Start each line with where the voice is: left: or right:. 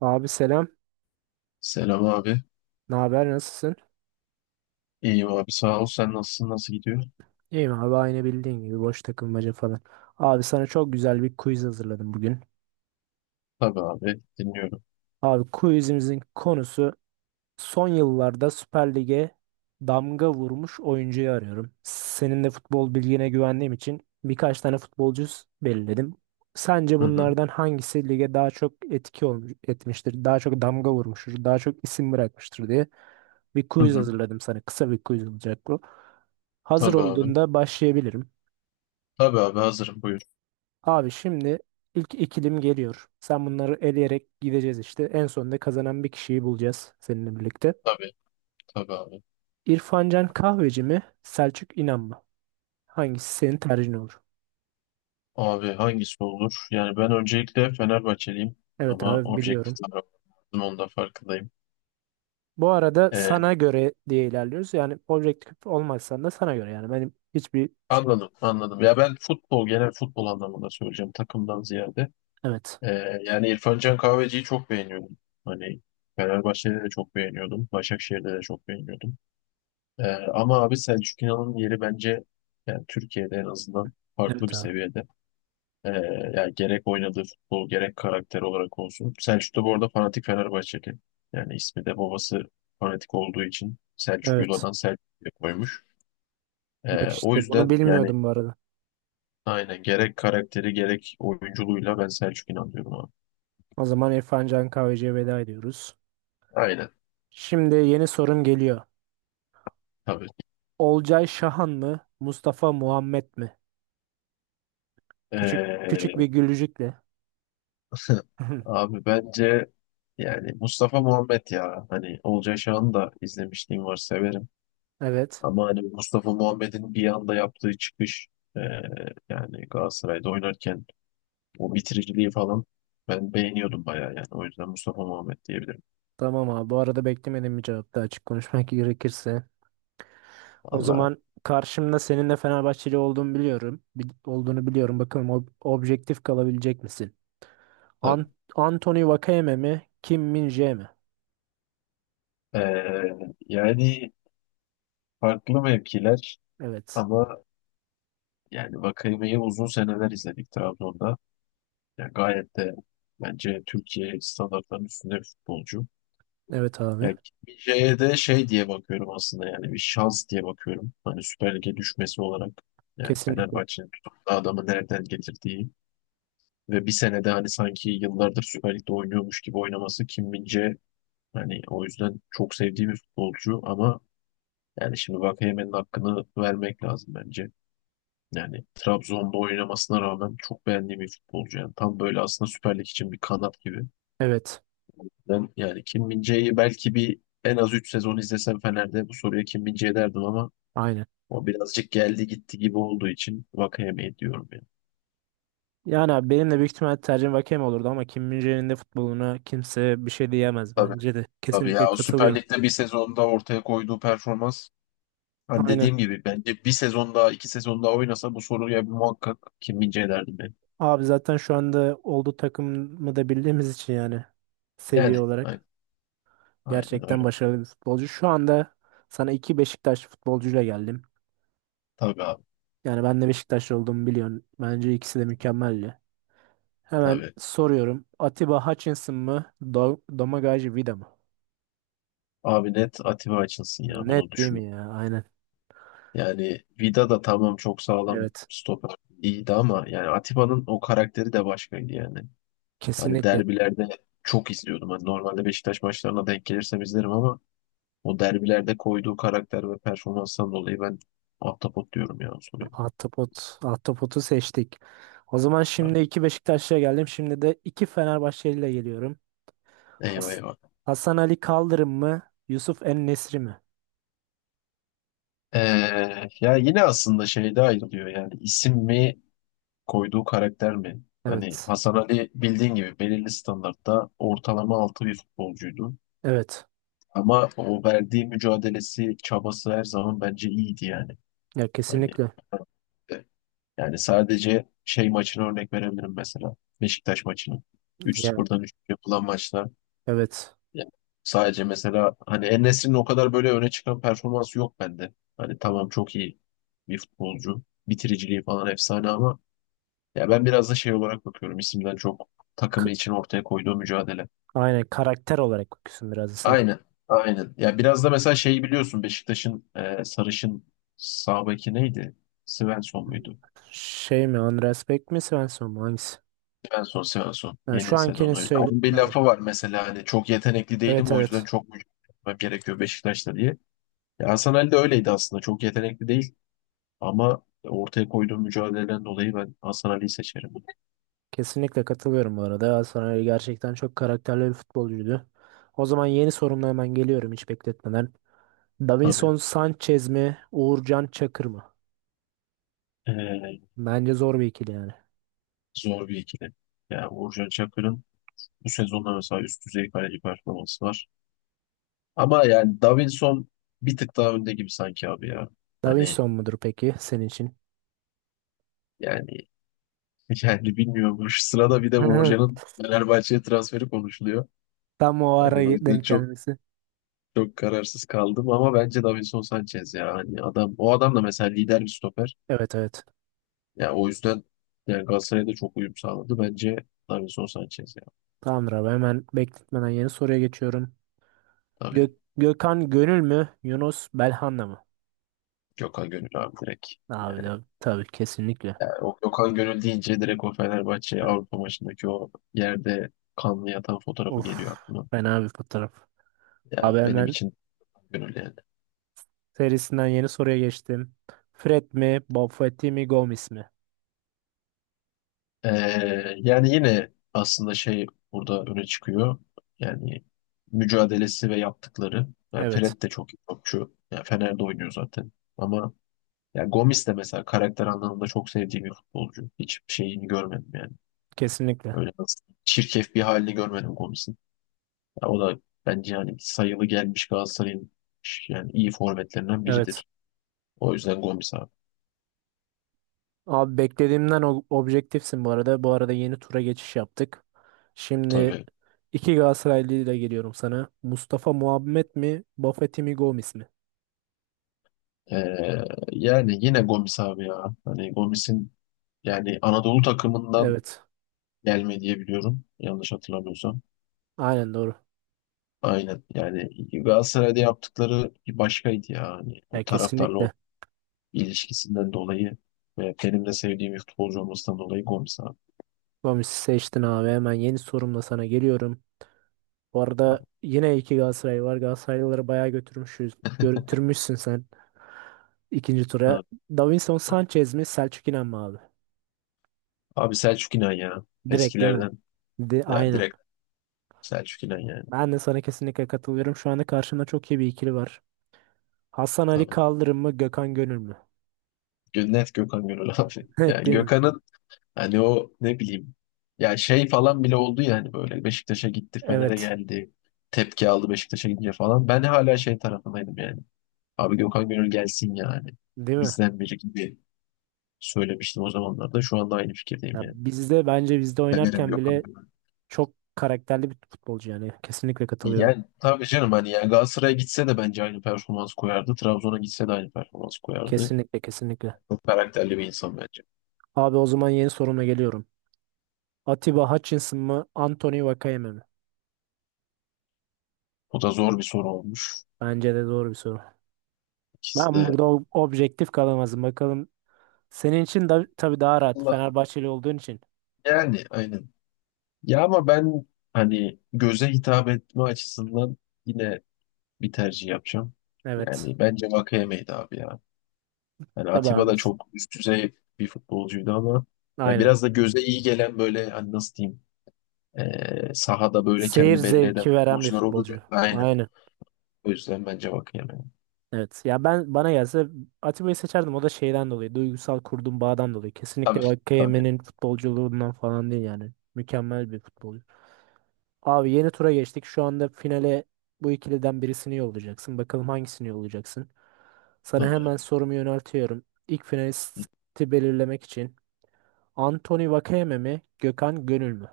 right: Abi selam.
left: Selam abi.
right: Ne haber? Nasılsın?
left: İyiyim abi. Sağ ol. Sen nasılsın? Nasıl gidiyor?
right: İyiyim abi aynı bildiğin gibi boş takılmaca falan. Abi sana çok güzel bir quiz hazırladım bugün.
left: Tabii abi. Dinliyorum.
right: Abi quizimizin konusu son yıllarda Süper Lig'e damga vurmuş oyuncuyu arıyorum. Senin de futbol bilgine güvendiğim için birkaç tane futbolcu belirledim. Sence
left: Hı hı.
right: bunlardan hangisi lige daha çok etki olmuş, etmiştir, daha çok damga vurmuştur, daha çok isim bırakmıştır diye bir
left: Hı
right: quiz
left: hı.
right: hazırladım sana. Kısa bir quiz olacak bu. Hazır
left: Tabii abi.
right: olduğunda başlayabilirim.
left: Tabii abi. Hazırım. Buyur.
right: Abi şimdi ilk ikilim geliyor. Sen bunları eleyerek gideceğiz işte. En sonunda kazanan bir kişiyi bulacağız seninle birlikte.
left: Tabii. Tabii abi.
right: İrfan Can Kahveci mi? Selçuk İnan mı? Hangisi senin tercihin olur?
left: Abi hangisi olur? Yani ben öncelikle Fenerbahçeliyim
right: Evet
left: ama
right: abi
left: objektif
right: biliyorum.
left: tarafım. Onun da farkındayım.
right: Bu arada
left: Ee,
right: sana göre diye ilerliyoruz. Yani objektif olmazsan da sana göre yani. Benim hiçbir şey.
left: anladım. Anladım. Ya ben futbol, genel futbol anlamında söyleyeceğim. Takımdan ziyade.
right: Evet.
left: Yani İrfan Can Kahveci'yi çok beğeniyordum. Hani Fenerbahçe'de de çok beğeniyordum. Başakşehir'de de çok beğeniyordum. Ee, ama abi Selçuk İnan'ın yeri bence yani Türkiye'de en azından farklı
right: Evet
left: bir
right: abi.
left: seviyede. Ee, yani gerek oynadığı futbol gerek karakter olarak olsun. Selçuk da bu arada fanatik Fenerbahçeli. Yani ismi de babası fanatik olduğu için Selçuk
right: Evet.
left: Yula'dan Selçuk diye koymuş.
right: Bak
left: O
right: işte bunu
left: yüzden yani
right: bilmiyordum bu arada.
left: aynen gerek karakteri gerek oyunculuğuyla ben Selçuk İnan diyorum abi.
right: O zaman İrfan Can Kahveci'ye veda ediyoruz.
left: Aynen
right: Şimdi yeni sorum geliyor.
left: tabii.
right: Olcay Şahan mı? Mustafa Muhammed mi? Küçük küçük bir
left: Ee,
right: gülücükle.
left: abi bence yani Mustafa Muhammed ya hani Olcay Şahan'ı da izlemişliğim var severim.
right: Evet.
left: Ama hani Mustafa Muhammed'in bir anda yaptığı çıkış e, yani Galatasaray'da oynarken o bitiriciliği falan ben beğeniyordum bayağı yani. O yüzden Mustafa Muhammed diyebilirim.
right: Tamam abi. Bu arada beklemedim bir cevap da açık konuşmak gerekirse. O
left: Valla
right: zaman karşımda senin de Fenerbahçeli olduğunu biliyorum. Olduğunu biliyorum. Bakalım objektif kalabilecek misin? An
left: tabii.
right: Anthony Vakayeme mi? Kim Min-jae mi?
left: E, yani farklı mevkiler
right: Evet.
left: ama yani Vakayeme'yi uzun seneler izledik Trabzon'da. Yani gayet de bence Türkiye standartlarının üstünde bir futbolcu.
right: Evet
left: Ya
right: abi.
left: gitmeyeceğe de şey diye bakıyorum aslında yani bir şans diye bakıyorum. Hani Süper Lig'e düşmesi olarak yani
right: Kesinlikle.
left: Fenerbahçe'nin tutup da adamı nereden getirdiği ve bir senede hani sanki yıllardır Süper Lig'de oynuyormuş gibi oynaması Kim min hani o yüzden çok sevdiğim bir futbolcu ama yani şimdi Vakayeme'nin hakkını vermek lazım bence. Yani Trabzon'da oynamasına rağmen çok beğendiğim bir futbolcu. Yani tam böyle aslında Süper Lig için bir kanat gibi.
right: Evet.
left: Ben yani Kim Min-jae'yi belki bir en az 3 sezon izlesem Fener'de bu soruya Kim Min-jae derdim ama
right: Aynen.
left: o birazcık geldi gitti gibi olduğu için Vakayemeyi diyorum ya.
right: Yani abi benim de büyük ihtimal tercihim Vakayeme olurdu ama Kim Min-jae'nin de futboluna kimse bir şey diyemez
left: Tabii
right: bence de.
left: tabii
right: Kesinlikle
left: ya o Süper
right: katılıyorum.
left: Lig'de bir sezonda ortaya koyduğu performans hani
right: Aynen.
left: dediğim gibi bence bir sezon daha iki sezon daha oynasa bu soruya muhakkak Kim Min-jae derdim ben.
right: Abi zaten şu anda olduğu takımı da bildiğimiz için yani seviye
left: Yani
right: olarak
left: aynen, aynen
right: gerçekten
left: öyle.
right: başarılı bir futbolcu. Şu anda sana iki Beşiktaş futbolcuyla geldim.
left: Tabii abi
right: Yani ben de Beşiktaş olduğumu biliyorsun. Bence ikisi de mükemmeldi. Hemen
left: tabii.
right: soruyorum. Atiba Hutchinson mı? Domagoj Vida mı?
left: Abi net Atiba açılsın ya bunu
right: Net değil mi
left: düşünmem.
right: ya? Aynen.
left: Yani Vida da tamam çok sağlam
right: Evet.
left: stoper iyiydi ama yani Atiba'nın o karakteri de başkaydı yani. Hani
right: Kesinlikle.
left: derbilerde çok izliyordum. Hani normalde Beşiktaş maçlarına denk gelirsem izlerim ama o derbilerde koyduğu karakter ve performanstan dolayı ben ahtapot diyorum ya o soruyu.
right: Ahtapot. Ahtapot'u seçtik. O zaman şimdi
left: Abi.
right: iki Beşiktaşlı'ya geldim. Şimdi de iki Fenerbahçeli'yle geliyorum.
left: Eyvah
right: Has-
left: eyvah.
right: Hasan Ali Kaldırım mı? Yusuf En-Nesri mi?
left: Ee, ya yine aslında şeyde ayrılıyor yani isim mi koyduğu karakter mi? Hani
right: Evet.
left: Hasan Ali bildiğin gibi belirli standartta ortalama altı bir futbolcuydu.
right: Evet.
left: Ama o verdiği mücadelesi, çabası her zaman bence iyiydi yani.
right: Ya
left: Hani
right: kesinlikle.
left: e, yani sadece şey maçına örnek verebilirim mesela. Beşiktaş maçını. Üç
right: Ya
left: 0'dan 3 yapılan maçlar.
right: evet.
left: Ya, sadece mesela hani En-Nesyri'nin o kadar böyle öne çıkan performansı yok bende. Hani tamam çok iyi bir futbolcu. Bitiriciliği falan efsane ama ya ben biraz da şey olarak bakıyorum. İsimden çok takımı
right: K-
left: için ortaya koyduğu mücadele.
right: Aynen karakter olarak bakıyorsun biraz da sen.
left: Aynen. Aynen. Ya biraz da mesela şeyi biliyorsun Beşiktaş'ın sarışın sağ beki neydi? Svensson muydu?
right: Şey mi? Andreas Beck mi? Svensson mu? Hangisi?
left: Svensson, Svensson.
right: Yani şu
left: Yeni
right: ankinin
left: sezonu.
right: söyle...
left: Onun bir
right: Aynen.
left: lafı var mesela hani çok yetenekli değilim
right: Evet
left: o yüzden
right: evet.
left: çok mücadele etmem gerekiyor Beşiktaş'ta diye. Ya Hasan Ali de öyleydi aslında. Çok yetenekli değil ama ortaya koyduğu mücadeleden dolayı ben Hasan Ali'yi seçerim.
right: Kesinlikle katılıyorum bu arada. Hasan Ali gerçekten çok karakterli bir futbolcuydu. O zaman yeni sorumla hemen geliyorum hiç bekletmeden.
left: Tabii.
right: Davinson Sanchez mi? Uğurcan Çakır mı?
left: E,
right: Bence zor bir ikili yani.
left: zor bir ikili. Yani Uğurcan Çakır'ın bu sezonda mesela üst düzey kaleci performansı var. Ama yani Davinson bir tık daha önde gibi sanki abi ya. Hani
right: Davinson mudur peki senin için?
left: yani yani bilmiyorum. Şu sırada bir de Uğurcan'ın Fenerbahçe'ye transferi konuşuluyor.
right: Tam o ara
left: Hani o yüzden
right: denk
left: çok
right: gelmesi.
left: çok kararsız kaldım ama bence Davinson Sanchez ya. Hani adam o adam da mesela lider bir stoper.
right: Evet evet.
left: Ya o yüzden yani Galatasaray'da çok uyum sağladı. Bence Davinson Sanchez ya.
right: Tamamdır abi hemen bekletmeden yeni soruya geçiyorum.
left: Tabii.
right: Gökhan Gönül mü? Yunus Belhanda mı?
left: Gökhan Gönül abi direkt.
right: Abi de
left: Yani
right: tabii kesinlikle.
left: o Gökhan Gönül deyince direkt o Fenerbahçe
right: Hı.
left: Avrupa maçındaki o yerde kanlı yatan fotoğrafı
right: Of,
left: geliyor aklıma.
right: fena bir fotoğraf.
left: Ya
right: Abi
left: benim
right: hemen
left: için gönül yani.
right: serisinden yeni soruya geçtim. Fred mi? Bob Fett mi? Gomez mi?
left: Yani yine aslında şey burada öne çıkıyor. Yani mücadelesi ve yaptıkları. Yani
right: Evet
left: Fred de çok iyi topçu. Yani Fener'de oynuyor zaten. Ama ya Gomis de mesela karakter anlamında çok sevdiğim bir futbolcu. Hiç şeyini görmedim yani.
right: kesinlikle.
left: Öyle nasıl çirkef bir halini görmedim Gomis'in. Ya o da bence yani sayılı gelmiş Galatasaray'ın yani iyi forvetlerinden
right: Evet.
left: biridir. O yüzden Gomis abi.
right: Abi beklediğimden objektifsin bu arada. Bu arada yeni tura geçiş yaptık. Şimdi
left: Tabii.
right: iki Galatasaraylı ile geliyorum sana. Mustafa Muhammed mi? Bafety mi? Gomis mi?
left: Ee, yani yine Gomis abi ya. Hani Gomis'in yani Anadolu takımından
right: Evet.
left: gelme diye biliyorum. Yanlış hatırlamıyorsam.
right: Aynen doğru.
left: Aynen. Yani Galatasaray'da yaptıkları bir başkaydı ya. Hani o
right: Ya
left: taraftarla o
right: kesinlikle.
left: ilişkisinden dolayı ve benim de sevdiğim bir futbolcu olmasından dolayı Gomis abi.
right: Gomis'i seçtin abi. Hemen yeni sorumla sana geliyorum. Bu
left: Abi,
right: arada yine iki Galatasaray var. Galatasaraylıları bayağı götürmüşüz. Götürmüşsün sen ikinci tura.
left: tabii.
right: Davinson Sanchez mi? Selçuk İnan mı abi?
left: Abi Selçuk İnan ya.
right: Direkt değil mi?
left: Eskilerden.
right: De,
left: Ya
right: aynen.
left: direkt Selçuk İnan yani.
right: Ben de sana kesinlikle katılıyorum. Şu anda karşımda çok iyi bir ikili var. Hasan Ali
left: Tabii.
right: Kaldırım mı Gökhan Gönül mü?
left: Gö- Net Gökhan Gönül abi.
right: Evet
left: Yani
right: değil mi?
left: Gökhan'ın hani o ne bileyim ya şey falan bile oldu yani böyle Beşiktaş'a gitti Fener'e
right: Evet.
left: geldi tepki aldı Beşiktaş'a gidince falan. Ben hala şey tarafındaydım yani. Abi Gökhan Gönül gelsin yani.
right: Değil mi?
left: Bizden biri gibi söylemiştim o zamanlarda. Şu anda aynı fikirdeyim
right: Ya
left: yani.
right: bizde bence bizde
left: Severim
right: oynarken
left: Gökhan
right: bile
left: Gönül.
right: çok karakterli bir futbolcu yani. Kesinlikle katılıyorum.
left: Yani tabii canım hani yani Galatasaray'a gitse de bence aynı performans koyardı. Trabzon'a gitse de aynı performans koyardı.
right: Kesinlikle kesinlikle.
left: Çok karakterli bir insan bence.
right: Abi o zaman yeni soruma geliyorum. Atiba Hutchinson mı Anthony Vakayeme mi?
left: O da zor bir soru olmuş.
right: Bence de doğru bir soru.
left: İkisi
right: Ben
left: de
right: burada objektif kalamazdım. Bakalım senin için da, tabii daha rahat.
left: Allah-
right: Fenerbahçeli olduğun için.
left: yani aynen. Ya ama ben hani göze hitap etme açısından yine bir tercih yapacağım.
right: Evet.
left: Yani bence Vakayeme'ydi abi ya. Hani
right: Tabii
left: Atiba
right: abi.
left: da çok üst düzey bir futbolcuydu ama ya
right: Aynen.
left: biraz da göze iyi gelen böyle hani nasıl diyeyim sahada böyle
right: Seyir
left: kendi belli eden
right: zevki veren bir
left: futbolcular olur ya.
right: futbolcu.
left: Aynen.
right: Aynen.
left: O yüzden bence Vakayeme.
right: Evet. Ya ben bana gelse Atiba'yı seçerdim. O da şeyden dolayı. Duygusal kurduğum bağdan dolayı.
left: Tabii
right: Kesinlikle
left: tabii
right: Vakayeme'nin futbolculuğundan falan değil yani. Mükemmel bir futbolcu. Abi yeni tura geçtik. Şu anda finale bu ikiliden birisini yollayacaksın. Bakalım hangisini yollayacaksın. Sana
left: tabii.
right: hemen sorumu yöneltiyorum. İlk finalisti belirlemek için. Anthony Vakayeme mi? Gökhan Gönül mü?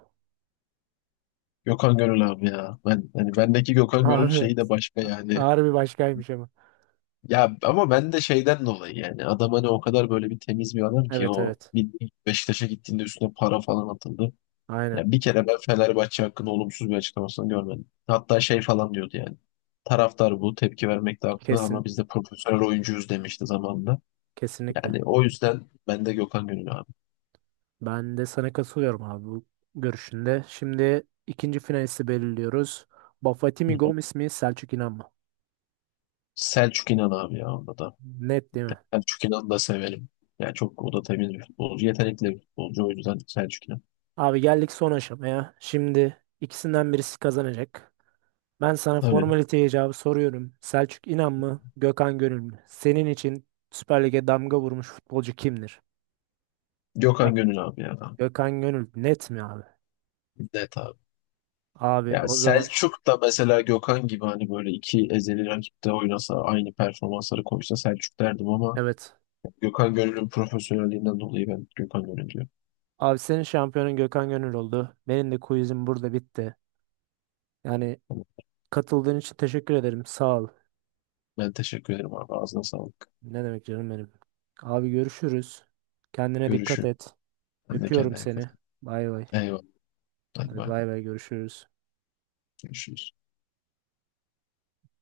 left: Gökhan Gönül abi ya. Ben hani bendeki Gökhan Gönül
right: Abi
left: şeyi de başka yani.
right: ağır bir başkaymış ama.
left: Ya ama ben de şeyden dolayı yani adam hani o kadar böyle bir temiz bir adam ki
right: Evet
left: o
right: evet.
left: bir Beşiktaş'a gittiğinde üstüne para falan atıldı.
right: Aynen.
left: Ya bir kere ben Fenerbahçe hakkında olumsuz bir açıklamasını görmedim. Hatta şey falan diyordu yani. Taraftar bu tepki vermekte haklı
right: Kesin.
left: ama biz de profesyonel oyuncuyuz demişti zamanında.
right: Kesinlikle.
left: Yani o yüzden ben de Gökhan Gönül abi.
right: Ben de sana katılıyorum abi bu görüşünde. Şimdi ikinci finalisti belirliyoruz.
left: Hı
right: Bafatimi
left: hı.
right: Gomis mi Selçuk İnan mı?
left: Selçuk İnan abi ya onda da.
right: Net değil mi?
left: Selçuk İnan'ı da severim. Yani çok o da temiz bir futbolcu. Yetenekli bir futbolcu o yüzden Selçuk İnan.
right: Abi geldik son aşamaya. Şimdi ikisinden birisi kazanacak. Ben sana
left: Tabii.
right: formalite icabı soruyorum. Selçuk İnan mı Gökhan Gönül mü? Senin için Süper Lig'e damga vurmuş futbolcu kimdir? Ya-
left: Gökhan Gönül abi ya.
right: Gökhan Gönül net mi abi?
left: Net abi.
right: Abi
left: Yani
right: o zaman
left: Selçuk da mesela Gökhan gibi hani böyle iki ezeli rakipte oynasa aynı performansları koysa Selçuk derdim ama
right: evet.
left: Gökhan Gönül'ün profesyonelliğinden dolayı ben Gökhan Gönül diyorum.
right: Abi senin şampiyonun Gökhan Gönül oldu. Benim de quizim burada bitti. Yani
left: Tamam.
right: katıldığın için teşekkür ederim. Sağ ol.
left: Ben teşekkür ederim abi. Ağzına sağlık.
right: Ne demek canım benim. Abi görüşürüz. Kendine dikkat
left: Görüşürüz.
right: et.
left: Sen de
right: Öpüyorum
left: kendine dikkat
right: seni.
left: et.
right: Bay bay.
left: Eyvallah. Hadi
right: Hadi
left: bay.
right: bay bay görüşürüz.
left: Görüşürüz.